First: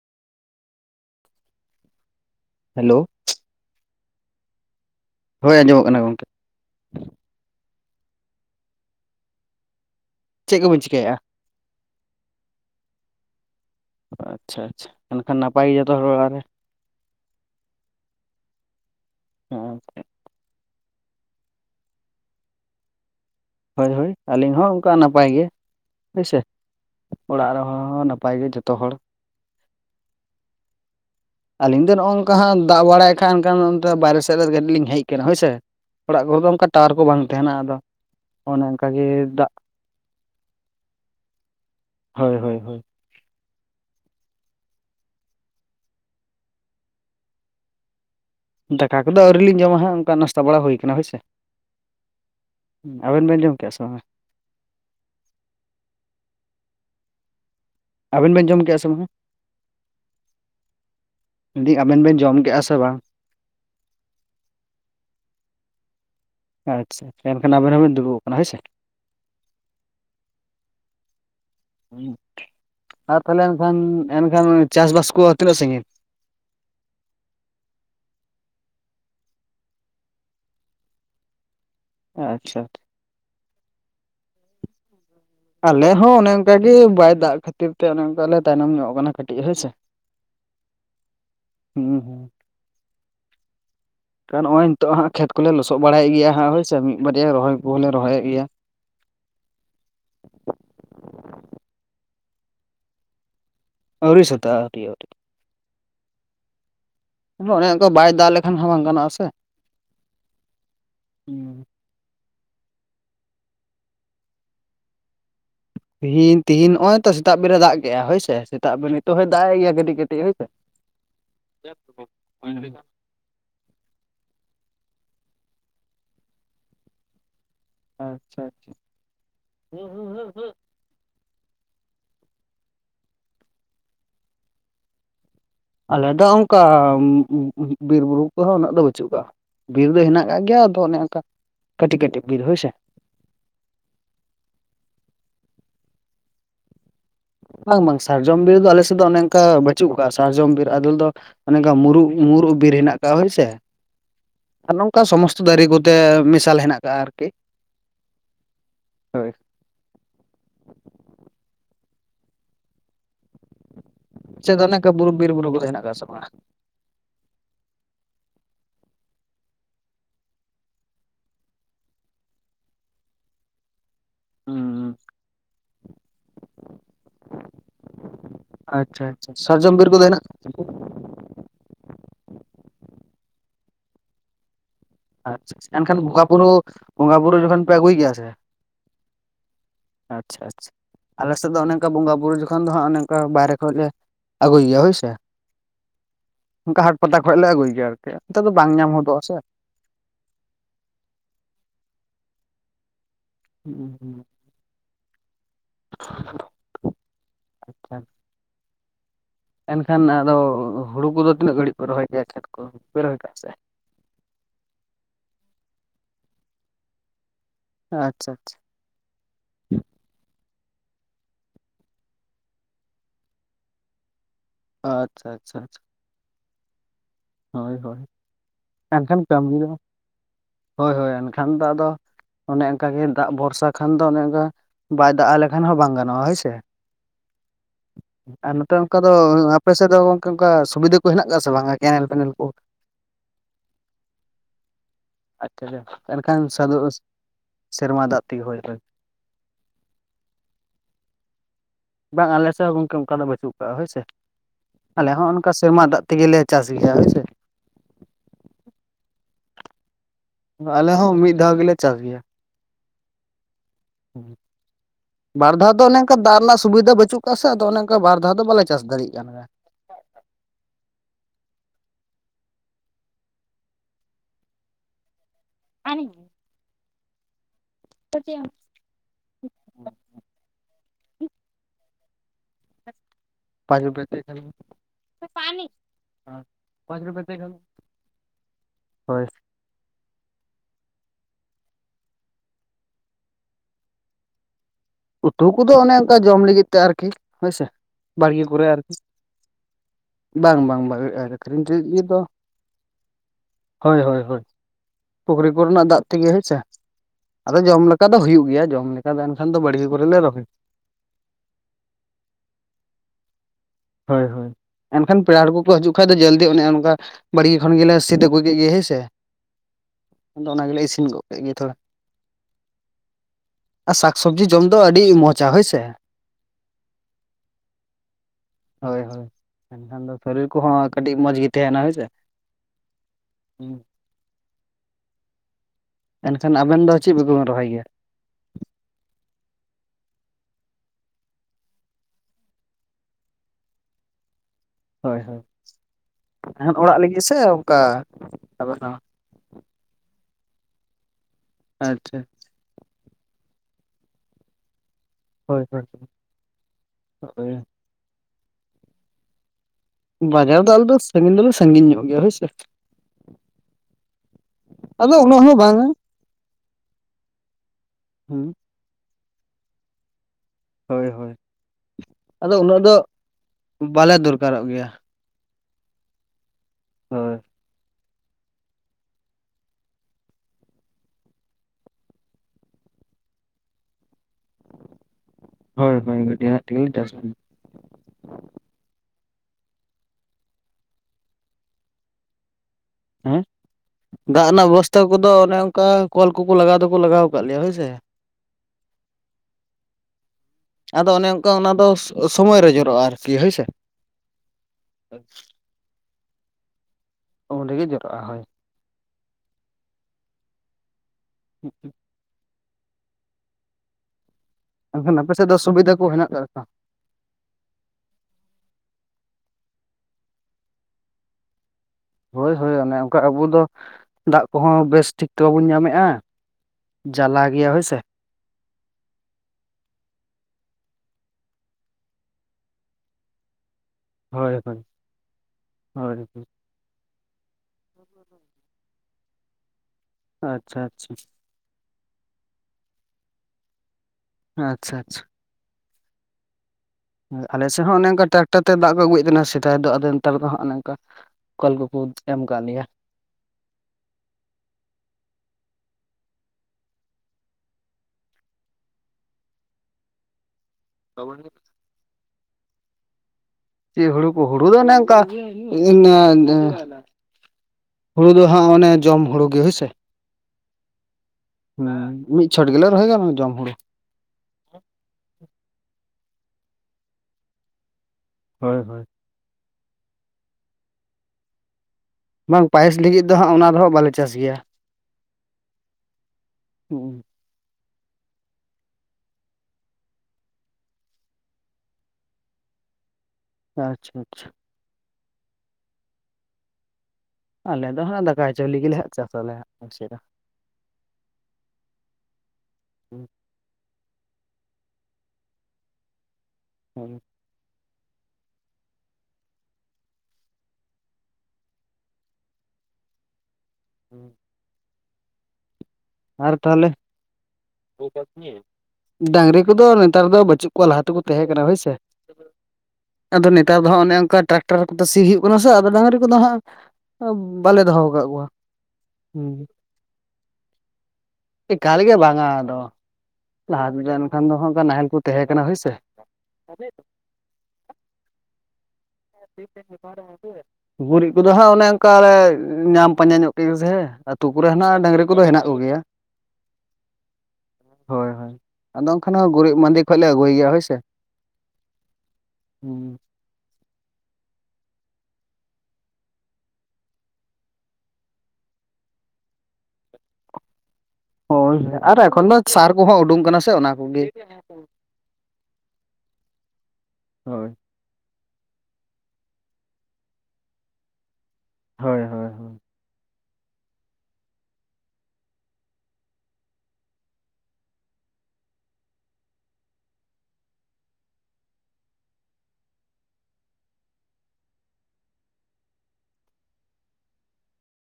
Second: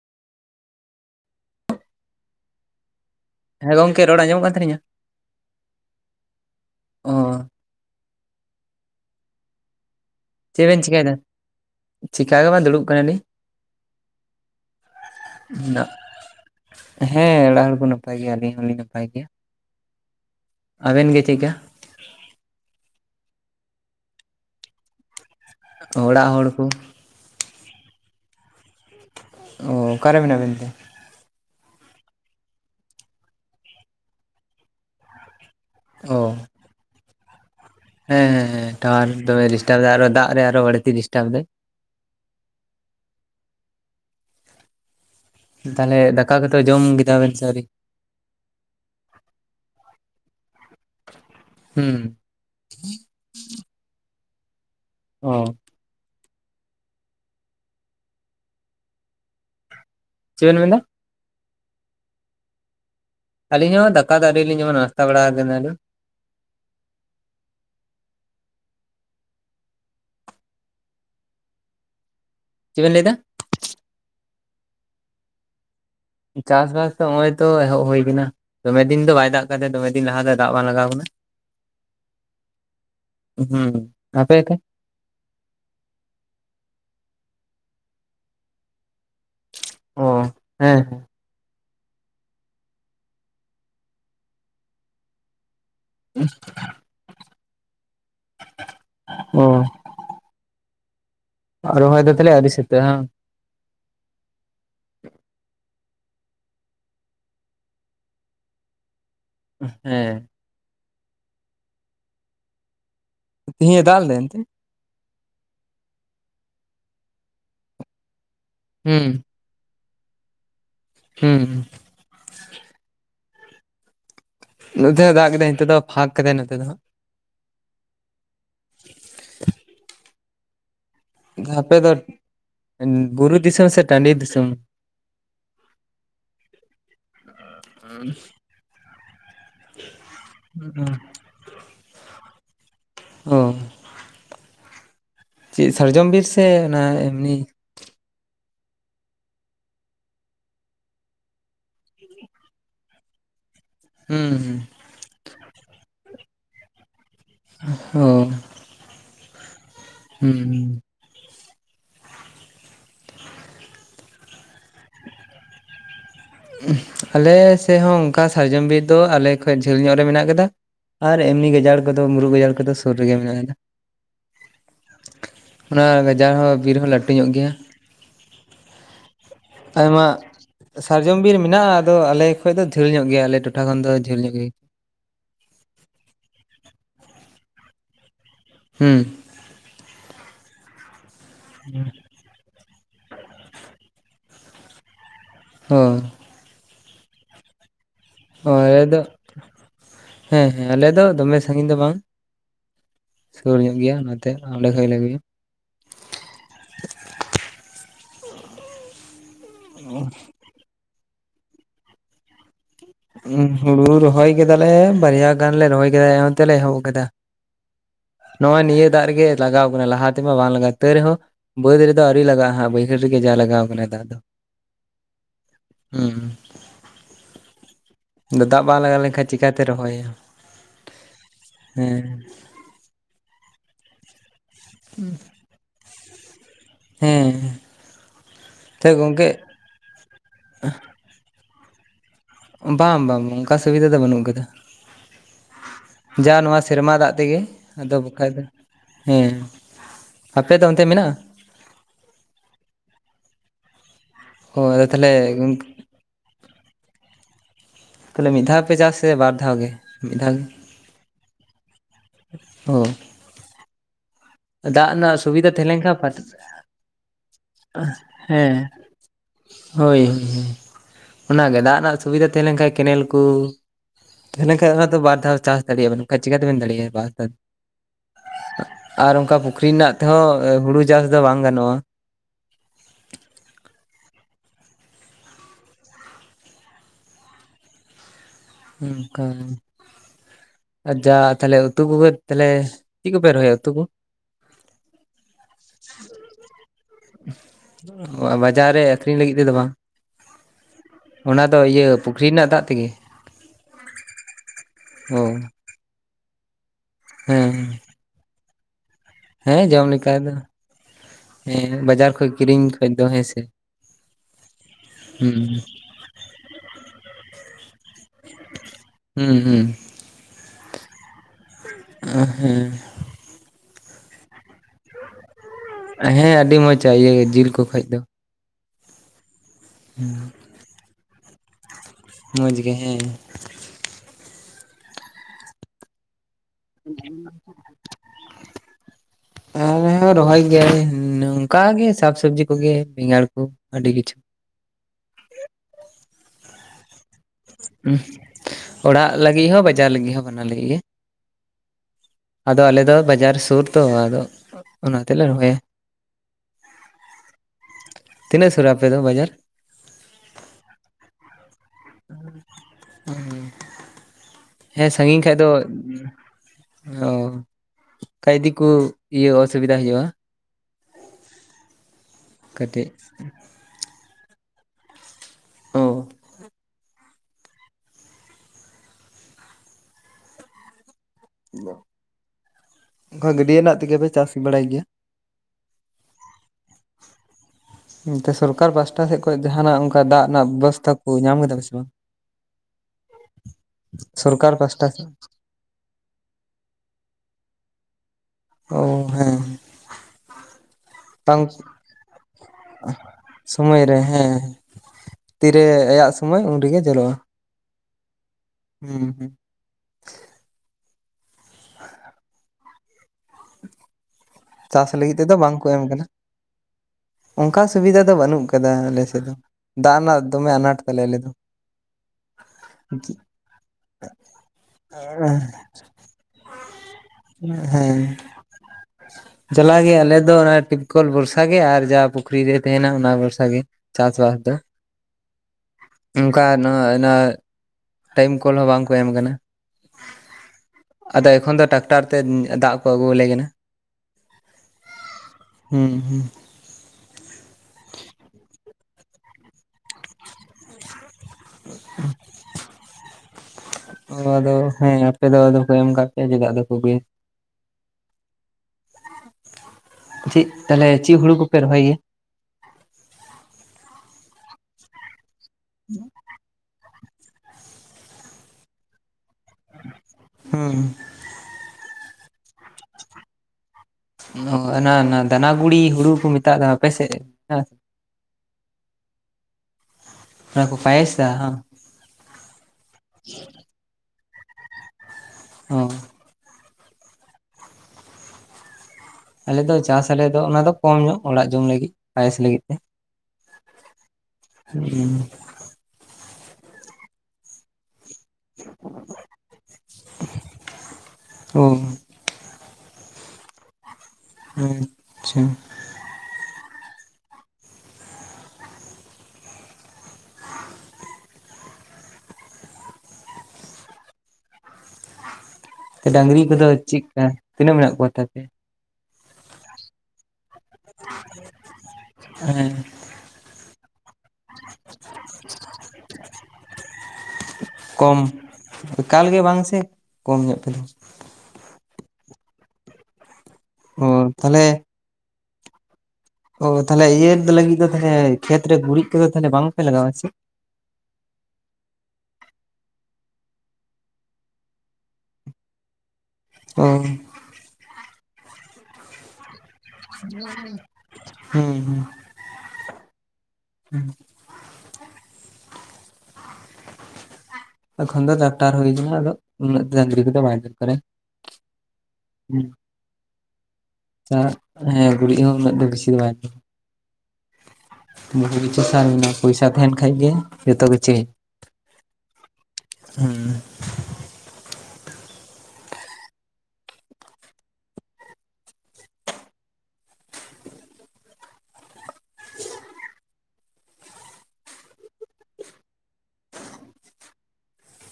Hello, ᱦᱮᱸ ᱜᱚᱝᱠᱮ ᱨᱚᱲ ᱟᱸᱢᱚᱜ ᱠᱟᱱ ᱛᱟᱦᱞᱤᱧᱟ? ᱦᱳᱭ ᱟᱸᱡᱚᱢᱚᱜ ᱠᱟᱱᱟ ᱜᱚᱝᱠᱮ᱾ ᱚ ᱪᱮᱫ ᱠᱚᱵᱤᱱ ᱵᱮᱱ ᱪᱠᱟᱹᱭᱮᱫᱟ? ᱪᱤᱠᱟᱹᱭᱮᱫᱼᱟ? ᱪᱮᱠᱟ ᱵᱟᱝ ᱫᱩᱲᱩᱵ ᱠᱟᱱᱟᱞᱤᱧ᱾ ᱟᱪᱪᱷᱟ ᱟᱪᱪᱷᱟ ᱮᱱᱠᱷᱟᱱ ᱱᱟᱯᱟᱭ ᱜᱮ ᱡᱚᱛᱚ ᱦᱚᱲ ᱚᱲᱟᱜ ᱨᱮ? ᱦᱮᱸ ᱚᱲᱟᱜ ᱦᱚᱲ ᱠᱚ ᱱᱟᱯᱟᱭ ᱜᱮᱭᱟ, ᱟᱹᱞᱤᱧ ᱦᱚᱸᱞᱤᱧ ᱱᱟᱯᱟᱭ ᱜᱮᱭᱟ᱾ ᱟᱪᱪᱷᱟ, ᱟᱵᱮᱱ ᱜᱮ ᱪᱮᱫᱠᱟ? ᱦᱳᱭ ᱦᱳᱭ ᱟᱹᱞᱤᱧ ᱦᱚᱸ ᱚᱱᱠᱟ ᱱᱟᱯᱟᱭ ᱜᱮ᱾ ᱚᱲᱟᱜ ᱦᱳᱭᱥᱮ ᱦᱚᱲ ᱠᱚ? ᱚᱲᱟᱜ ᱨᱮᱦᱚᱸ ᱦᱚᱸ ᱱᱟᱯᱟᱭ ᱜᱮ ᱡᱚᱛᱚ᱾ ᱦᱚᱲ᱾ ᱚ ᱚᱠᱟᱨᱮ ᱢᱮᱱᱟᱜ ᱵᱮᱱᱛᱮ? ᱟᱹᱞᱤᱧ ᱫᱚ ᱱᱚᱜᱼᱚ ᱱᱚᱝᱠᱟ ᱦᱟᱜ ᱫᱟᱜ ᱵᱟᱲᱟᱭ ᱠᱷᱟᱱ ᱮᱱᱠᱷᱟᱱ ᱚᱱᱛᱮ ᱵᱟᱭᱨᱮ ᱥᱮᱫ ᱨᱮ ᱠᱟᱴᱤᱡ ᱞᱤᱧ ᱦᱮᱡ ᱟᱠᱟᱱᱟ᱾ ᱦᱳᱭᱥ ᱥᱮ ᱚ ᱚᱲᱟᱜ ᱠᱚᱨᱮ ᱫᱚ ᱚᱱᱠᱟ ᱴᱟᱣᱟᱨ ᱠᱚ ᱵᱟᱝ ᱛᱟᱦᱮᱱᱟ ᱟᱫᱚ᱾ ᱦᱮᱸ ᱚᱱᱮ ᱦᱮᱸ ᱚᱱᱠᱟ ᱜᱮ ᱴᱟᱣᱟᱨ ᱫᱚᱢᱮ ᱫᱟᱜ ᱰᱤᱥᱴᱟᱵ ᱮᱫᱟ ᱟᱨᱚ ᱫᱟᱜ ᱨᱮ ᱟᱨᱚ ᱵᱟᱹᱲᱛᱤ ᱰᱤᱥᱴᱟᱵ ᱮᱟᱭ᱾ ᱦᱳᱭ ᱦᱳᱭ ᱦᱳᱭ᱾ ᱛᱟᱦᱚᱞᱮ ᱫᱟᱠᱟ ᱠᱚᱛᱚ ᱡᱚᱢ ᱠᱮᱫᱟ ᱵᱮᱱ ᱥᱮ ᱟᱹᱨᱤ? ᱫᱟᱠᱟ ᱠᱚᱫᱚ ᱟᱹᱣᱨᱤ ᱞᱤᱧ ᱡᱚᱢᱟ ᱦᱟᱸᱜ, ᱚᱱᱠᱟ ᱱᱟᱥᱛᱟ ᱵᱟᱲᱟ ᱦᱩᱭ ᱠᱟᱱᱟ ᱦᱳᱭᱥᱮ᱾ ᱦᱩᱸ ᱟᱵᱮᱱ ᱵᱮᱱ ᱡᱚᱢ ᱠᱮᱫᱼᱟ ᱥᱮ ᱵᱟᱝ? ᱚ ᱟᱵᱮᱱ ᱵᱮᱱ ᱡᱚᱢ ᱠᱮᱣᱭᱟᱜᱼᱟ ᱥᱮ ᱵᱟᱝ? ᱪᱮᱫᱵᱮᱱ ᱢᱮᱱᱫᱟ? ᱢᱤᱫᱫᱟᱹᱧ ᱟᱵᱮᱱ ᱵᱮᱱ ᱡᱚᱢ ᱠᱮᱫᱼᱟ ᱥᱮ ᱵᱟᱝ? ᱟᱹᱞᱤᱧ ᱦᱚᱸ ᱫᱟᱠᱟ ᱫᱚ ᱟᱣᱨᱤ ᱞᱤᱧ ᱡᱚᱢᱟ, ᱱᱟᱥᱛᱟ ᱵᱟᱲᱟ ᱟᱠᱟᱱᱟᱞᱤᱧ᱾ ᱟᱪᱪᱷᱟ ᱮᱱᱠᱷᱟᱱ ᱟᱵᱮᱱ ᱦᱚᱸᱵᱮᱱ ᱫᱩᱵ ᱟᱠᱟᱱᱟ ᱦᱭᱥ ᱥᱮ᱾ ᱦᱩᱸ ᱪᱮᱫᱵᱮᱱ ᱞᱟᱹᱭ ᱫᱟ ᱛᱟᱦᱚᱞᱮ ᱮᱱᱠᱷᱟᱱ ᱮᱱᱠᱷᱟᱱ ᱪᱟᱥ ᱵᱟᱥ ᱠᱚ ᱛᱤᱱᱟᱹᱜ ᱥᱟᱺᱜᱤᱧ ᱪᱟᱥᱵᱟᱥ ᱫᱚ ᱱᱚᱜ ᱚᱚᱭ ᱛᱚ ᱮᱦᱚᱵ ᱦᱩᱭᱠ ᱠᱟᱱᱟ᱾ ᱫᱚᱢᱮ ᱫᱤᱱ ᱫᱚ ᱵᱟᱭ ᱫᱟᱜ ᱠᱟ ᱫᱚᱢᱮ ᱫᱤᱱ ᱞᱟᱦᱟ ᱫᱚ ᱫᱟᱜ ᱵᱟᱝ ᱞᱟᱜᱟᱣ ᱠᱟᱱᱟ᱾ ᱟᱪᱪᱷᱟᱷᱟ ᱦᱩᱸ ᱟᱯᱮᱛ ᱟᱞᱮ ᱦᱚᱸ ᱚᱱᱮ ᱚᱱᱠᱟᱜ ᱜᱮ ᱵᱟᱭ ᱫᱟᱜ ᱠᱷᱟᱹᱛᱤᱨ ᱛᱮ ᱚᱱᱮ ᱚᱱᱠᱟ ᱞᱮ ᱛᱟᱭᱱᱚᱢ ᱧᱚᱜ ᱠᱟᱱᱟ ᱠᱟᱹᱴᱤᱡᱼᱼ ᱚ ᱦᱮᱸ ᱦᱮᱸ ᱦᱩᱸ ᱦᱩᱸ ᱟᱨ ᱱᱚᱜ ᱚᱚᱭ ᱱᱤᱛᱚᱜ ᱦᱜ ᱠᱷᱮᱛ ᱠᱚᱞᱮ ᱞᱚᱥᱚᱫ ᱵᱟᱲᱟᱭ ᱜᱮᱭᱟ ᱦᱜ ᱦᱳᱭᱥᱮ ᱢᱤᱫ ᱵᱟᱨᱭᱟ ᱨᱚᱭ ᱠᱚᱦᱚᱸᱮ ᱨᱚᱦᱚᱭᱮᱫ ᱜᱮᱭᱟ᱾ ᱚ ᱟᱨ ᱨᱚᱦᱚᱭ ᱫᱚ ᱛᱟᱞᱮ ᱟᱣᱨᱤ ᱥᱟᱛ ᱦ [inaudible] ᱟᱹᱣᱨᱤ ᱥᱚᱛᱨᱤ ᱟᱹᱣᱨᱤ ᱚᱱᱮ ᱠᱟ ᱵᱟᱭ ᱫᱟᱜ ᱞᱮᱠᱷᱟᱱ ᱦᱚᱸ ᱵᱟᱝ ᱜᱟᱱᱚᱜᱼᱟ ᱥᱮ ᱦᱮᱸ ᱦᱩᱸ ᱛᱮᱦᱮᱧᱭᱟᱹ ᱫᱟᱜ ᱞᱮᱫᱟᱭ ᱚᱱᱛᱮ ᱛᱤᱦᱤᱧ ᱛᱤᱧ ᱱᱚᱜᱼᱚᱭ ᱛᱚᱛᱟᱜ ᱵᱮ ᱨᱮ ᱫᱟᱜ ᱠᱮᱫᱮᱜᱼᱟ ᱦᱳᱭᱥᱮ ᱥᱮᱛᱟᱜ ᱵᱮᱤᱱ ᱱᱤᱛᱚᱜ ᱦᱩᱸ ᱦᱚᱸᱭ ᱫᱟᱜ ᱮ ᱜᱮᱭᱟ ᱠᱟᱹᱴᱤᱡ ᱠᱟᱹᱴᱤᱡ ᱦᱳᱭᱥᱮᱼᱼ ᱦᱮᱸ ᱦᱮᱸ [inaudible] ᱱᱚᱛᱮ ᱫᱟᱜ ᱠᱮᱫᱟᱭ ᱱᱮᱛᱚ ᱫᱚ ᱯᱷᱟᱜ ᱠᱮᱫᱟᱭ ᱱᱚᱛᱮ ᱫᱚ ᱦᱟᱸᱼᱼ ᱟᱪᱪᱷᱟ ᱟᱪᱪᱷᱟ [unintelligible] ᱟᱯᱮ ᱫᱚ ᱵᱩᱨᱩ ᱫᱤᱥᱚᱢ ᱥᱮ ᱴᱟᱺᱰᱤ ᱫᱤᱥᱚᱢ᱾ ᱟᱞᱮ ᱫᱚ ᱚᱱᱠᱟ ᱵᱤᱨ ᱵᱩᱨᱩ ᱠᱚᱦᱚᱸ ᱩᱱᱟᱹᱜ ᱫᱚ ᱵᱟᱹᱪᱩᱜ ᱟᱠᱟᱜᱼᱟ᱾ ᱵᱤᱨ ᱫᱚ ᱦᱮᱱᱟᱜ ᱠᱟᱜ ᱜᱮᱭᱟ ᱟᱫᱚ ᱚᱱᱮ ᱚᱱᱠᱟ ᱠᱟᱹᱴᱤᱡ ᱠᱟᱹᱴᱤᱡ ᱵᱤᱨ ᱦᱳᱭᱥᱮ᱾ ᱚ ᱪᱮᱫ ᱥᱟᱨᱡᱚᱢ ᱵᱤᱨ ᱥᱮ ᱚᱱᱟ ᱮᱢᱱᱤ ᱵᱟᱝ ᱵᱟᱝ ᱥᱟᱨᱡᱚᱢ ᱵᱤᱨ ᱫᱚ ᱟᱞᱮᱥ ᱥᱮᱫ ᱫᱚ ᱚᱱᱮ ᱚᱱᱠᱟ ᱵᱪᱩᱜ ᱠᱚᱜᱣᱟ ᱥᱟᱨᱡᱚᱢ ᱵᱤᱨ ᱟᱫᱚᱞ ᱫᱚ᱾ ᱚᱱᱮ ᱚᱱᱠᱟ ᱢᱩᱨᱩ ᱢᱩᱨᱩᱜ ᱵᱤᱨ ᱦᱮᱱᱟᱜ ᱟᱠᱟᱫᱟ ᱦᱳᱭᱥᱮ᱾ ᱦᱩᱸ᱾ ᱟᱨ ᱱᱚᱝᱠᱟ ᱥᱚᱢᱚᱥᱛᱚ ᱫᱟᱨᱮ ᱠᱚᱛᱮ ᱢᱮᱥᱟᱞ ᱦᱮᱱᱟᱜ ᱟᱠᱟᱫᱼᱟ ᱟᱨᱠᱤ᱾ ᱚ ᱦᱳᱭ ᱦᱩᱸ᱾ ᱪᱮᱫ ᱫᱚ ᱚᱱᱮᱠᱟ ᱵᱩᱨᱩ ᱵᱤᱨ ᱵᱩᱨᱩ ᱠᱚ ᱦᱮᱱᱟᱜ ᱟᱠᱟᱫ ᱥᱮ ᱵᱟᱝ? ᱟᱞᱮ ᱥᱮᱫ ᱦᱚᱸ ᱚᱱᱠᱟ ᱥᱟᱨᱡᱚᱢ ᱵᱤᱨ ᱫᱚ ᱟᱞᱮ ᱠᱷᱚᱡ ᱡᱷᱟᱹᱞ ᱧᱚᱜ ᱨᱮ ᱢᱮᱱᱟᱜ ᱟᱠᱟᱫᱟ᱾ ᱟᱨ ᱮᱢᱱᱤ ᱜᱟᱡᱟᱲ ᱠᱚᱫᱚ ᱢᱩᱨᱩᱫ ᱜᱟᱡᱟᱲ ᱠᱚᱫᱚ ᱥᱩᱨ ᱨᱮᱜᱮ ᱢᱮᱱᱟᱜ ᱟᱠᱟᱫᱟ᱾ ᱦᱩᱸ ᱚᱱᱟ ᱜᱟᱡᱟᱲ ᱦᱚᱸ ᱵᱤᱨ ᱦᱚᱸ ᱞᱟᱹᱴᱩ ᱧᱚᱜ ᱜᱮᱭᱟ᱾ ᱟᱪᱪᱷᱟ ᱥᱟᱨᱡᱚᱢ ᱵᱤᱨ ᱠᱚᱫᱚ ᱟᱭᱢᱟ ᱦᱮᱱᱟᱜ ᱟᱪᱪᱷᱟ ᱥᱟᱨᱡᱚᱢ ᱵᱤᱨ ᱢᱮᱱᱟᱜᱼᱟ ᱟᱫᱚ ᱟᱞᱮ ᱠᱷᱚᱡ ᱫᱚ ᱡᱷᱟᱹᱞ ᱧᱚᱜ ᱜᱮᱭᱟ ᱟᱞᱮ ᱴᱚᱴᱷᱟ ᱠᱷᱚᱱ ᱫᱚ ᱡᱷᱟᱹᱞ ᱧᱚᱜ ᱜᱮᱭᱟ᱾ ᱟᱪᱪᱷᱟ ᱮᱱᱠᱷᱟᱱ ᱵᱚᱸᱜᱟ ᱵᱩᱨᱩ ᱵᱚᱸᱜᱟ ᱵᱩᱨᱩ ᱡᱚᱠᱷᱚᱱ ᱯᱮ ᱟᱹᱜᱩᱭᱮᱫ ᱜᱮᱭᱟ ᱥᱮ᱾ ᱦᱩᱸ᱾ ᱟᱪᱪᱷᱟ ᱟᱪᱪᱷᱟ ᱟᱞᱮᱥᱮᱫ ᱫᱚ ᱚᱱᱮ ᱚᱱᱠᱟ ᱵᱚᱸᱜᱟ ᱵᱩᱨᱩ ᱡᱚᱠ ᱠᱷᱚᱱ ᱫᱚ ᱦᱟᱜ ᱚᱱᱮ ᱚᱱᱠᱟ ᱵᱟᱦᱨᱮ ᱠᱷᱚᱡ ᱞᱮ ᱟᱹᱜᱩᱭᱮᱭᱟ ᱦᱳᱭᱥᱮ᱾ ᱦᱮᱸ᱾ ᱚᱱᱠᱟ ᱦᱟᱴ ᱯᱟᱛᱟ ᱠᱷᱚᱱᱚᱡ ᱞᱮ ᱟᱹᱜᱩᱭ ᱭᱮᱭᱟ᱾ ᱚ ᱟᱞᱮ ᱫᱚ ᱦᱮᱸ ᱦᱮᱸ ᱟᱞᱮ ᱫᱚ ᱫᱚᱢᱮ ᱥᱟᱺᱜᱤᱧ ᱫᱚ ᱵᱟᱝ᱾ ᱥᱩᱨ ᱧᱚᱜ ᱜᱮᱭᱟ ᱚᱱᱟᱛᱮ ᱚᱸᱰᱮ ᱠᱷᱚᱱᱚᱡ ᱞᱮ ᱟᱹᱜᱩᱭᱟ᱾ [unintelligible] ᱮᱱᱠᱷᱟᱱ ᱟᱫᱚ ᱦᱩᱲᱩ ᱠᱚᱫᱚ ᱛᱤᱱᱟᱹᱜ ᱜᱷᱟᱹᱲᱤᱡ ᱯᱮ ᱨᱚᱦᱚᱭ ᱠᱮᱜᱼᱟ? ᱦᱩᱲᱩ ᱨᱚᱦᱚᱭ ᱠᱮᱫᱟᱞᱮ ᱵᱟᱨᱭᱟ ᱜᱟᱱᱞᱮ ᱨᱚᱦᱚᱭ ᱠᱮᱫᱟ ᱮᱚᱱ ᱛᱮᱞ ᱞᱮ ᱮᱦᱚᱵ ᱠᱮᱫᱟ᱾ ᱟᱪᱪᱷᱟ ᱟᱪᱪᱷᱟ ᱱᱚᱜᱚᱭ ᱱᱤᱭᱟᱹ ᱫᱟᱜ ᱨᱮᱜᱮ ᱞᱟᱜᱟᱣ ᱠᱟᱱᱟ ᱞᱟᱦᱟ ᱛᱮᱢᱟ ᱵᱟᱝ ᱞᱟᱜᱟᱣᱛ ᱛᱟᱣ ᱨᱮᱦᱚᱸ ᱵᱟᱹᱫᱽ ᱨᱮᱫᱚ ᱟᱹᱣᱨᱤ ᱞᱟᱜᱟᱜᱼᱟ ᱦᱟᱜ ᱵᱟᱹᱭᱦᱟᱹᱲ ᱨᱮᱜᱮ ᱡᱟ ᱞᱟᱜᱟᱣ ᱠᱟᱱᱟ ᱫᱟᱜ ᱫᱚ᱾ ᱟᱪᱪᱷᱟ ᱟᱪᱪᱷᱟ ᱪᱷᱟ᱾ ᱦᱮᱸ᱾ ᱦᱳᱭ ᱦᱳᱭ᱾ ᱫᱟᱜ ᱵᱟᱝ ᱞᱟᱜᱟᱣ ᱮᱱᱠᱷᱟᱱ ᱞᱮᱱᱠᱷᱟᱱ ᱠᱟᱹᱢᱤ ᱪᱤᱠᱟᱛᱮ ᱭᱚ ᱨᱚᱦᱚᱭᱟ ᱦᱳᱭ ᱦᱳᱭ ᱮᱱᱠᱷᱟᱱ ᱫᱚ ᱟᱫᱚ ᱦᱮᱸ ᱚᱱᱮ ᱠᱟᱜᱮ ᱫᱟᱜ ᱵᱷᱚᱨᱥᱟ ᱠᱷᱟᱱ ᱫᱚ ᱚᱱᱮ ᱚᱝᱠᱟ ᱵᱟᱭ ᱫᱟᱜ ᱟᱞᱮ ᱠᱷᱟᱱ ᱦᱚᱸ ᱵᱟᱝ ᱜᱟᱱᱚᱜᱼᱟ ᱦᱳᱭᱥᱮ᱾ ᱦᱮᱸ ᱟᱨ ᱱᱚᱛᱮ ᱛᱚ ᱚᱝᱠᱟ ᱫᱚ ᱜᱚᱝᱠᱮ ᱟᱯᱮ ᱥᱮᱜ ᱫᱚ ᱜᱚᱝᱠᱮ ᱚᱝᱠᱟ ᱥᱩᱵᱤᱫᱷᱟ ᱠᱚ ᱦᱮᱱᱟᱜ ᱠᱟᱜ ᱥᱮ ᱵᱟᱝ ᱠᱮᱱᱮᱞ ᱯᱮᱱᱮᱞ ᱠᱚ? ᱵᱟ ᱵᱟᱝ ᱚᱱᱠᱟ ᱥᱩᱵᱤᱫᱷᱟ ᱫᱚ ᱵᱟᱹᱱᱩᱜ ᱠᱟᱫᱟ᱾ ᱟᱪᱪᱷᱟ ᱟᱪᱪᱷᱟ ᱡᱟ ᱮᱱᱠᱷᱟᱱ ᱱᱚᱣᱟ ᱥᱟᱫᱚ ᱥᱮᱨᱢᱟ ᱫᱟᱜ ᱛᱮᱜᱮ ᱟᱫᱚ ᱥᱮᱨᱢᱟ ᱫᱟᱜ ᱵᱟᱠᱦᱟᱡ ᱫᱚ᱾ ᱛᱮᱜᱮ ᱦᱳᱭ ᱦᱳᱭ ᱦᱮᱸ ᱟᱯᱮ ᱫᱚ ᱚᱱᱛᱮ ᱢᱮᱱᱟᱜᱼᱟ? ᱵᱟᱝ ᱟᱞᱮ ᱥᱮᱜ ᱦᱚᱸ ᱜᱚᱝᱠᱮ ᱚᱝᱠᱟ ᱫᱚ ᱵᱟᱹᱪᱩᱜ ᱠᱟᱜᱼᱟ ᱦᱳᱭᱥᱮ, ᱚ ᱟᱫᱚ ᱟᱞᱮ ᱛᱟᱦᱚᱞᱮ ᱦᱚᱸ ᱚᱱᱠᱟ ᱥᱮᱨᱢᱟ ᱫᱟᱜ ᱛᱮᱜᱮᱞᱮ ᱪᱟᱥ ᱜᱮᱭᱟ ᱦᱳᱭ ᱥᱮ᱾ ᱛᱟᱞᱦᱮ ᱢᱤᱫ ᱫᱷᱟᱣ ᱯᱮ ᱪᱟᱥᱮ ᱵᱟᱨ ᱫᱷᱟᱣ ᱜᱮ ᱢᱤᱫ ᱫᱷᱟᱣ ᱜᱮ? ᱟᱞᱮ ᱦᱚᱸ ᱢᱤᱫ ᱫᱷᱟᱣ ᱜᱮᱞᱮ ᱪᱟᱥ ᱜᱮᱭᱟ᱾ ᱳ ᱥᱩᱵᱤᱫᱷᱟ ᱵᱟᱨ ᱛᱟᱦᱮᱸ ᱫᱷᱟᱣ ᱫᱚ ᱞᱮᱱᱠᱷᱟᱱ ᱚᱱᱮ ᱚᱝᱠᱟ ᱫᱟᱜ ᱨᱮᱱᱟᱜ ᱥᱩᱵᱤᱫᱟ ᱵᱟᱹᱪᱩᱜ ᱠᱟᱜᱟ ᱥᱮ ᱟᱫᱚ ᱚᱱᱮ ᱚᱝᱠᱟ ᱵᱟᱨ ᱫᱷᱟ ᱫᱚ ᱵᱟᱞᱮ ᱦᱮᱸ ᱪᱟᱥ ᱫᱟᱲᱮᱭᱟᱜ ᱠᱟᱱᱟ᱾ ᱦᱳᱭ ᱦᱳᱭ ᱦᱳᱭ ᱚᱱᱟᱜᱮ ᱫᱟᱜ ᱨᱮᱱᱟᱜ ᱥᱩᱵᱤᱫᱟ ᱛᱟᱦᱮᱸ ᱞᱮᱱ ᱠᱷᱟᱡ ᱠᱮᱱᱮᱞ ᱠᱩ ᱛᱮᱦᱮ ᱞᱮᱱᱷᱟᱡ ᱟᱫᱚ ᱵᱟᱨ ᱫᱷᱟᱣ ᱪᱟᱥ ᱫᱟᱲᱮᱭᱟᱜ-ᱟ ᱵᱮᱱ ᱵᱟᱠᱷᱟᱡ ᱪᱮᱠᱟᱹ ᱛᱮᱵᱤᱱ ᱫᱟᱲᱮᱭᱟᱜ ᱵᱟᱨ ᱫᱷᱟᱣ [unintelligible] ᱟᱨ ᱚᱝᱠᱟ ᱯᱩᱠᱷᱨᱤ ᱨᱮᱱᱟᱜ ᱛᱮᱦᱚᱸ ᱦᱩᱲᱩ ᱪᱟᱥ ᱫᱚ ᱵᱟᱝ ᱜᱟᱱᱚᱜ-ᱟ᱾ [unintelligible] [unintelligible] ᱦᱩᱸ ᱚᱝᱠᱟ ᱦᱳᱭ ᱜᱮ᱾ ᱟᱪᱡᱟ ᱛᱟᱞᱦᱮ ᱩᱛᱩ ᱠᱚᱜᱮ ᱛᱟᱞᱦᱮ ᱪᱮᱫ ᱠᱚᱯᱮ ᱨᱚᱦᱚᱭ-ᱟ ᱩᱛᱩ ᱠᱚ? ᱩᱛᱩ ᱠᱚᱫᱚ ᱚᱱᱮ ᱚᱝᱠᱟ ᱡᱚᱢ ᱞᱤᱜᱤᱫ ᱛᱮ ᱟᱨᱠᱤ ᱦᱳᱭᱥᱮ ᱵᱟᱲᱜᱮ ᱠᱚᱨᱮ ᱵᱟᱡᱟᱨ ᱨᱮ ᱟᱨᱠᱤ᱾ ᱟᱹᱠᱷᱨᱤᱧ ᱞᱟᱹᱜᱤᱫ ᱛᱮᱫᱚ ᱵᱟᱝ ᱵᱟᱝ ᱵᱟᱝ ᱵᱟᱝ ᱚᱱᱟ ᱫᱚ ᱤᱭᱟᱹ [unintelligible] ᱯᱩᱠᱷᱨᱤ ᱨᱮᱱᱟᱜ ᱫᱟᱜ ᱛᱮᱜᱮ ᱦᱳᱭ ᱦᱳᱭ ᱦᱳᱭ ᱚ ᱯᱩᱠᱷᱨᱤ ᱠᱚᱨᱮᱱᱟᱜ ᱫᱟᱜ ᱛᱮᱜᱮ ᱦᱮᱸᱥᱮ ᱦᱮᱸ ᱟᱫᱚ ᱡᱚᱢ ᱞᱮᱠᱟ ᱫᱚ ᱦᱩᱭᱩᱜ ᱜᱮᱭᱟ ᱡᱚᱢ ᱞᱮᱠᱟ ᱫᱚ ᱮᱱᱠᱷᱟᱱ ᱫᱚ ᱵᱟᱹᱲᱜᱤ ᱠᱟᱭ ᱫᱚ ᱦᱮᱸ ᱵᱟᱡᱟᱨ ᱠᱷᱚᱡ ᱠᱤᱨᱤᱧ ᱠᱷᱟᱡ ᱫᱚ ᱦᱮᱸ ᱥᱮ᱾ ᱦᱳᱭ ᱦᱳᱭ ᱮᱱᱠᱷᱟᱱ ᱯᱮᱲᱟ ᱦᱚᱲ ᱦᱩᱸ ᱠᱚᱠᱚ ᱦᱟᱡᱩᱜ ᱠᱷᱟᱡ ᱫᱚ ᱡᱟᱞᱫᱤ ᱚᱱᱮ ᱚᱱᱠᱟ ᱵᱟᱲᱤ ᱠᱷᱚᱱ ᱜᱮᱞᱮ ᱥᱤᱫ ᱟᱹᱜᱩ ᱠᱮᱫ ᱜᱮ ᱦᱮᱸ ᱥᱮ᱾ ᱦᱩᱸ ᱦᱩᱸ ᱟᱫᱚ ᱚᱱᱟ ᱜᱮᱞᱮ ᱤᱥᱤᱱ ᱜᱚᱜᱠᱮᱫ ᱜᱮ ᱛᱷᱚᱲᱟ᱾ [unintelligible] ᱟᱨ ᱥᱟᱠ ᱥᱚᱵᱽᱡᱤ ᱡᱚᱢ ᱫᱚ ᱟᱹᱰᱤ ᱢᱚᱸᱡᱟ ᱦᱳᱭ ᱥᱮ᱾ ᱦᱮᱸ ᱟᱹᱰᱤ ᱢᱚᱸᱡᱟ ᱤᱭᱟᱹ ᱡᱤᱞ ᱠᱚ ᱠᱷᱚᱡ ᱫᱚ᱾ ᱦᱳᱭ ᱦᱳᱭ ᱮᱱᱠᱷᱟᱱ ᱫᱚ ᱥᱚᱨᱤᱨ ᱠᱚᱦᱚᱸ ᱠᱟᱹᱴᱤᱡ ᱢᱚᱡᱽ ᱜᱮ ᱛᱟᱦᱮᱱᱟ ᱢᱚᱡᱽ ᱜᱮ ᱦᱮᱸ᱾ ᱦᱩᱸ ᱮᱱᱠᱷᱟᱱ ᱟᱵᱮᱱ ᱫᱚ ᱪᱮᱜ [unintelligible] ᱨᱚᱦᱚᱭ ᱜᱮᱭᱟ? ᱦᱮᱸ ᱨᱚᱦᱚᱭ ᱜᱮᱭᱟ ᱞᱤᱧ ᱚᱝᱠᱟ ᱜᱮ ᱥᱟᱠ ᱥᱚᱵᱽᱡᱤ ᱠᱚᱜᱮ ᱵᱮᱸᱜᱟᱲ ᱠᱚ ᱟᱹᱰᱤ ᱠᱤᱪᱷᱩ᱾ ᱦᱳᱭ ᱦᱳᱭ ᱮᱠᱷᱟᱱ ᱚᱲᱟᱜ ᱞᱤᱹᱜᱤᱫ ᱥᱮ ᱚᱝᱠᱟ [unintelligible] ᱞᱟᱹᱜᱤᱜ ᱦᱚᱸ ᱵᱟᱡᱟᱨ ᱞᱟᱹᱜᱤᱜ ᱦᱚᱸ ᱵᱟᱱᱟᱨ ᱞᱟᱹᱜᱤᱜ ᱜᱮ᱾ ᱟᱪᱪᱷᱟ ᱟᱫᱚ ᱟᱞᱮᱫᱚ ᱵᱟᱡᱟᱨ ᱥᱳᱨ ᱛᱚ ᱟᱫᱚ ᱚᱱᱟ ᱛᱮᱞᱮ ᱨᱚᱦᱚᱭᱟ, ᱦᱳᱭ ᱦᱳᱭ ᱦᱳᱭ ᱛᱤᱱᱟᱹᱜ ᱥᱳᱨᱟ ᱟᱯᱮ ᱫᱚ ᱵᱟᱡᱟᱨ? ᱵᱟᱡᱟᱨ ᱫᱚ ᱟᱞᱮ ᱫᱚ ᱥᱟᱹᱜᱤᱧ ᱫᱚᱞᱮ ᱥᱟᱹᱜᱤᱧ ᱧᱚᱜ ᱜᱮᱭᱟ ᱦᱳᱭᱥᱮ ᱦᱮᱸ ᱟᱫᱚ ᱥᱟᱹᱜᱤᱧ ᱠᱷᱟᱡ ᱩᱱᱟᱹᱜ ᱫᱚ ᱦᱚᱸ ᱵᱟᱝᱟ ᱚ ᱠᱟᱭᱫᱤ ᱠᱚ ᱤᱭᱟᱹ ᱚᱥᱩᱵᱤᱫᱷᱟ ᱦᱩᱭᱩᱜ-ᱟ᱾ ᱦᱳᱭ ᱦᱳᱭ ᱟᱫᱚ ᱩᱱᱟᱹᱜ ᱫᱚ ᱵᱟᱞᱮ ᱫᱚᱨᱠᱟᱨᱚᱜ ᱜᱮᱭᱟ᱾ ᱚ ᱦᱳᱭ ᱚᱝᱠᱟ ᱜᱟᱹᱰᱭᱟᱹ ᱨᱮᱱᱟᱜ ᱛᱮᱜᱮ ᱯᱮ ᱪᱟᱥ ᱵᱟᱲᱟᱭ ᱜᱮᱭᱟ? ᱦᱳᱭ ᱦᱳᱭ ᱜᱟᱹᱰᱤᱟᱹ ᱨᱮᱱᱟᱜ ᱛᱮᱜᱮᱞᱤᱧ ᱪᱟᱥ᱾ ᱦᱩᱸᱛᱚ ᱥᱚᱨᱠᱟᱨ ᱯᱟᱥᱴᱟ ᱥᱮᱫ ᱠᱷᱚᱱ ᱡᱟᱦᱟᱱᱟᱜ ᱚᱝᱠᱟ ᱫᱟᱜ ᱨᱮᱱᱟᱜ ᱵᱮᱵᱚᱥᱛᱷᱟ ᱠᱚ ᱧᱟᱢ ᱠᱮᱫᱟ ᱯᱮ ᱥᱮ ᱵᱟᱝ? [inaudible] ᱦᱮᱸ ᱫᱟᱜ ᱥᱚᱨᱠᱟᱨ ᱨᱮᱱᱟᱜ ᱯᱟᱥᱴᱟ ᱵᱮᱵᱚᱥᱛᱷᱟ ᱥᱮᱫ ᱠᱚᱫᱚ ᱚᱱᱮ ᱚᱱᱠᱟ ᱠᱚᱞ ᱠᱚᱠᱚ ᱞᱟᱜᱟᱣ ᱫᱚᱠᱚ ᱞᱟᱜᱟᱣ ᱠᱟᱫ ᱞᱮᱭᱟ ᱦᱳᱭ ᱥᱮ᱾ ᱚ ᱦᱮᱸ ᱟᱫᱚ, ᱚᱱᱮ ᱵᱟᱝ ᱚᱱᱠᱟ ᱚᱱᱟ ᱫᱚ, ᱥᱚ, ᱥᱚᱢᱚᱭ ᱨᱮ ᱡᱚᱨᱚᱜᱼᱟ ᱟᱨᱠᱤ, ᱦᱚᱼᱼ ᱥᱳᱚᱢᱚᱭ ᱨᱮ, ᱦᱮᱸ [unintelligible] ᱛᱤᱨᱮ ᱟᱭᱟᱜ ᱥᱚᱢᱚᱭ, ᱩᱱ ᱨᱮᱜᱮ ᱠᱚᱨᱚᱜᱼᱟ᱾ ᱩᱸᱱ ᱨᱮᱜᱮ ᱡᱚᱨᱚᱜᱼᱟ, ᱦᱳᱭ ᱦᱩᱸ ᱦᱩᱸ [inaudible] ᱪᱟᱥ ᱞᱟᱹᱜᱤᱫ ᱮᱱᱠᱷᱟᱱ ᱟᱯᱮ ᱛᱮᱫᱚ, ᱥᱮᱫ ᱫᱚ ᱵᱟᱝᱠᱚ ᱮᱢ ᱥᱩᱵᱤᱫᱷᱟ ᱠᱟᱱᱟ, ᱠᱚ ᱦᱮᱱᱟᱜ ᱟᱠᱟᱫᱟ ᱚᱱᱠᱟ ᱥᱩᱵᱷᱤᱫᱟ ᱫᱚ ᱵᱟᱹᱱᱩᱜ ᱠᱟᱫᱟ, ᱟᱞᱮ ᱥᱮᱫ ᱫᱚ ᱫᱟᱜ ᱨᱮᱱᱟᱜ ᱫᱚᱢᱮ, ᱟᱱᱟᱴ ᱛᱟᱞᱮ ᱟᱞᱮ ᱫᱚ᱾ ᱦᱳᱭᱼᱦᱳᱭ ᱚᱱᱮ ᱚᱱᱠᱟ, ᱟᱵᱚ ᱫᱚ, ᱫᱟᱜ ᱠᱚᱦᱚᱸ ᱵᱮᱥ ᱴᱷᱤᱠ ᱛᱮ ᱵᱟᱵᱚᱱ ᱧᱟᱢ ᱮᱜᱼᱟ᱾ ᱡᱟᱞᱟ ᱜᱮᱭᱟ, ᱦᱳᱭ ᱥᱮ᱾ ᱦᱮᱸ ᱡᱟᱞᱟ ᱜᱮᱭᱟ ᱟᱞᱮᱫᱚ, ᱚᱱᱟ ᱴᱤᱯ ᱠᱚᱞ ᱵᱷᱚᱨᱥᱟᱮ, ᱟᱨ ᱡᱟ ᱯᱩᱠᱷᱨᱤ ᱨᱮ ᱛᱟᱸᱦᱮᱱᱟ, ᱚᱱᱟ ᱵᱷᱚᱨᱥᱟ ᱜᱮᱼᱼ ᱪᱟᱥ ᱵᱟᱥ ᱫᱚ, ᱦᱳᱭ ᱦᱳᱭ ᱦᱳᱭ ᱚᱱᱠᱟᱼᱼ ᱱᱚᱼᱱᱚᱭ, ᱴᱟᱭᱤᱢ ᱠᱚᱞ ᱦᱚᱸ, ᱵᱟᱝ ᱠᱚ, ᱮᱢ ᱠᱟᱱᱟ? ᱟᱪᱪᱷᱟ ᱟᱪᱪᱷᱟ [inaudible] ᱟᱫᱚ ᱮᱠᱷᱚᱱ ᱫᱚ, ᱴᱟᱠᱴᱟᱨ ᱛᱮ ᱫᱟᱜ ᱠᱚ ᱟᱹᱜᱩᱣᱟᱞᱮ ᱠᱟᱱᱟ᱾ ᱟᱪᱪᱷᱟ ᱟᱪᱪᱷᱟ ᱦᱩᱸ ᱦᱩᱸ ᱟᱞᱮ ᱥᱮᱸᱜ ᱦᱚᱸ, ᱚᱱᱮ ᱚᱱᱠᱟ ᱴᱨᱟᱠᱴᱟᱨ ᱛᱮ ᱫᱟᱜ ᱠᱚ ᱟᱹᱜᱩᱭᱮᱫ ᱛᱟᱦᱮᱱᱟ, ᱥᱮᱫᱟᱭ ᱫᱚ, ᱟᱫᱚ ᱱᱮᱛᱟᱨ ᱫᱚ ᱦᱟᱸᱜ ᱚᱱᱮ ᱚᱱᱠᱟ ᱠᱚᱞ ᱠᱚᱠᱚ, ᱮᱢ ᱠᱟᱫ ᱞᱤᱭᱟ ᱚ, ᱟᱫᱚ, ᱦᱮᱸ ᱟᱯᱮ ᱫᱚ ᱟᱫᱚ ᱠᱚ ᱮᱢ ᱠᱟᱫ ᱯᱮᱭᱟ, ᱪᱮᱫᱟᱜ ᱫᱚ ᱯᱮ ᱟᱹᱜᱩᱭᱟ ᱪᱮᱫ, ᱛᱟᱦᱞᱮ ᱪᱮᱫ ᱦᱩᱲᱩ ᱠᱚᱯᱮ ᱨᱚᱦᱚᱭ ᱜᱮᱭᱟ? ᱪᱮᱫ ᱦᱩᱲᱩ ᱠᱚ, ᱦᱩᱲᱩ ᱫᱚ ᱚᱱᱮ ᱚᱱᱠᱟ, [unintelligible] ᱦᱩᱲᱩ ᱫᱚ ᱦᱟᱸᱜ, ᱚᱱᱮ ᱡᱚᱢ ᱦᱩᱲᱩ ᱜᱮ, ᱦᱳᱭ ᱥᱮ ᱦᱩᱸ ᱦᱮᱸ, ᱢᱤᱜ ᱪᱷᱚᱴ ᱜᱮᱞᱮ ᱨᱚᱦᱚᱭ ᱚᱱᱮ ᱡᱚᱢ ᱦᱩᱲᱩ᱾ ᱚ, ᱚᱱᱟ ᱚᱱᱟ, ᱫᱟᱱᱟ ᱜᱩᱲᱤ ᱦᱩᱲᱩ ᱠᱚ ᱢᱮᱛᱟᱜ ᱠᱟᱱᱟ, ᱟᱯᱮ ᱥᱮᱫ, ᱦᱮᱸ ᱦᱳᱭ ᱦᱳᱭ ᱚᱱᱟᱠᱚ ᱯᱟᱭᱥᱟ, ᱦᱟᱸ ᱵᱟᱝ, ᱯᱟᱭᱮᱥ ᱞᱟᱹᱜᱤᱫ ᱫᱚ ᱦᱟᱸᱜ ᱚᱱᱟ ᱫᱚ, ᱵᱟᱞᱮ ᱪᱟᱥ ᱜᱮᱭᱟ᱾ ᱚᱸ, ᱦᱩᱸᱸ ᱟᱞᱮ ᱫᱚ, ᱪᱟᱥ ᱟᱞᱮ ᱫᱚ, ᱚᱱᱟ ᱫᱚ ᱠᱚᱢ ᱧᱚᱜ ᱚᱲᱟᱜ ᱡᱚᱢ ᱞᱟᱹᱜᱤᱫ, ᱯᱟᱭᱮᱥ ᱞᱟᱹᱜᱤᱫ ᱛᱮ᱾ ᱟᱪᱼᱪᱷᱟ ᱟᱪᱼᱪᱷᱟ ᱦᱩᱸ, ᱩᱸ ᱟᱞᱮ ᱫᱚ ᱦᱟᱸᱜ, ᱫᱟᱠᱟᱭ ᱦᱚᱪᱚᱭ ᱞᱤᱜᱤᱫ ᱞᱮ ᱦᱟᱸᱜ ᱪᱟᱥ ᱟᱞᱮ, ᱥᱮᱫ ᱫᱚ ᱚ ᱦᱮᱸᱪᱼᱪᱷᱟ ᱦᱮᱸ ᱦᱩᱸ ᱰᱟᱝᱨᱤ ᱟᱨ ᱠᱚᱫᱚ ᱛᱟᱦᱚᱞᱮ ᱪᱮᱫ ᱠᱟ, ᱛᱤᱱᱟᱹᱜ ᱢᱮᱱᱟᱜ ᱠᱚ ᱛᱟ ᱯᱮᱭᱟ? ᱰᱟᱝᱨᱤ ᱠᱚᱫᱚ ᱱᱮᱛᱟᱨ ᱫᱚ, ᱵᱟᱹᱪᱩᱜ ᱠᱚᱣᱟ, ᱞᱟᱦᱟ ᱛᱮᱠᱚ ᱛᱮᱸᱦᱮ ᱠᱟᱱᱟ ᱦᱳᱭ ᱥᱮ᱾ ᱦᱮᱸ ᱟᱫᱚ ᱱᱮᱛᱟᱨ ᱫᱚ ᱦᱟᱸᱜ, ᱚᱱᱮ ᱚᱱᱠᱟ ᱴᱨᱟᱠᱴᱟᱨ ᱠᱚᱛᱮ ᱥᱤ ᱦᱩᱭᱩᱜ ᱠᱟᱱᱟ ᱥᱮ, ᱟᱫᱚ ᱰᱟᱹᱝᱨᱤ ᱠᱚᱫᱚ ᱦᱟᱸᱜ ᱵᱟᱞᱮ ᱫᱚᱦᱚᱣ ᱠᱚᱢ ᱠᱟᱫ ᱠᱚᱣᱟ᱾ ᱮᱠᱟᱞ ᱜᱮ ᱵᱟᱝ, ᱥᱮ ᱠᱚᱢ ᱧᱚᱜ ᱯᱮ, ᱫᱚᱦᱚ ᱮᱠᱟᱞ ᱜᱮ ᱵᱟᱝᱼᱟ ᱟᱫᱚ, ᱞᱟᱦᱟ ᱛᱮ ᱚ [unintelligible] ᱮᱱᱠᱟ ᱫᱚ, ᱛᱟᱦᱚᱞᱮ ᱱᱟᱦᱮᱞ ᱠᱚ ᱛᱮᱸᱦᱮᱸ ᱠᱟᱱᱟ ᱦᱳᱭ ᱥᱮᱼᱼ ᱚ ᱛᱟᱦᱞᱮ ᱤᱭᱟᱹ ᱞᱟᱹᱜᱤᱫ ᱫᱚ ᱛᱟᱦᱞᱮ ᱠᱷᱮᱛ ᱨᱮ ᱜᱩᱨᱤᱡ ᱠᱚᱫᱚ ᱛᱟᱦᱞᱮ ᱵᱟᱝ ᱯᱮ ᱞᱟᱜᱟᱣᱟ ᱥᱮ ᱜᱩᱨᱤᱡ ᱠᱚᱫᱚ ᱦᱟᱸᱜ ᱚᱱᱮ ᱚᱱᱠᱟ [unintelligible] ᱥᱮ ᱟᱛᱳ ᱠᱚᱨᱮ ᱱᱟᱜ ᱰᱟᱝᱨᱤ ᱠᱚᱫᱚ ᱦᱮᱱᱟᱜ ᱠᱚ ᱜᱮᱭᱟ᱾ ᱚᱻ ᱦᱳᱭ, ᱦᱳᱭ ᱟᱫᱚ ᱚᱱᱠᱷᱟᱱ ᱦᱚᱸ ᱜᱩᱨᱤᱡ ᱢᱟᱸᱫᱮ ᱠᱷᱚᱡ ᱞᱮ ᱟᱹᱜᱩᱭ ᱜᱮᱭᱟ ᱦᱳᱭ ᱥᱮ, ᱦᱩᱸ ᱦᱮᱸ ᱦᱩᱸ ᱮᱠᱷᱚᱱ ᱫᱚ ᱰᱟᱠᱛᱟᱨ ᱦᱩᱭ ᱠᱟᱱᱟ ᱟᱫᱚ ᱩᱱᱟᱹᱜ ᱰᱟᱝᱨᱤ ᱠᱚᱫᱚ ᱵᱟᱭ ᱫᱚᱨᱠᱟᱨᱟ ᱦᱳᱭ ᱟᱨ ᱮᱠᱷᱚᱱ ᱫᱚ ᱥᱟᱨ ᱠᱚᱦᱚᱸ ᱩᱰᱩᱝ ᱠᱟᱱᱟ ᱥᱮ ᱚᱱᱟ ᱠᱚᱜᱮᱼᱼ ᱦᱮᱸ ᱜᱩᱨᱤᱡ ᱦᱚᱸ ᱩᱱᱟᱹᱜ ᱫᱚ ᱵᱮᱥᱤ ᱫᱚ ᱵᱟᱭ ᱦᱳᱭ [unintelligible] ᱥᱟᱨ ᱯᱚᱭᱥᱟ ᱛᱟᱦᱮᱱ ᱠᱷᱟᱡ ᱜᱮ ᱡᱚᱛᱚ ᱠᱤᱪᱷᱩᱼᱼ ᱦᱳᱭ, ᱦᱳᱭ, ᱦᱳᱭ ᱦᱩᱸ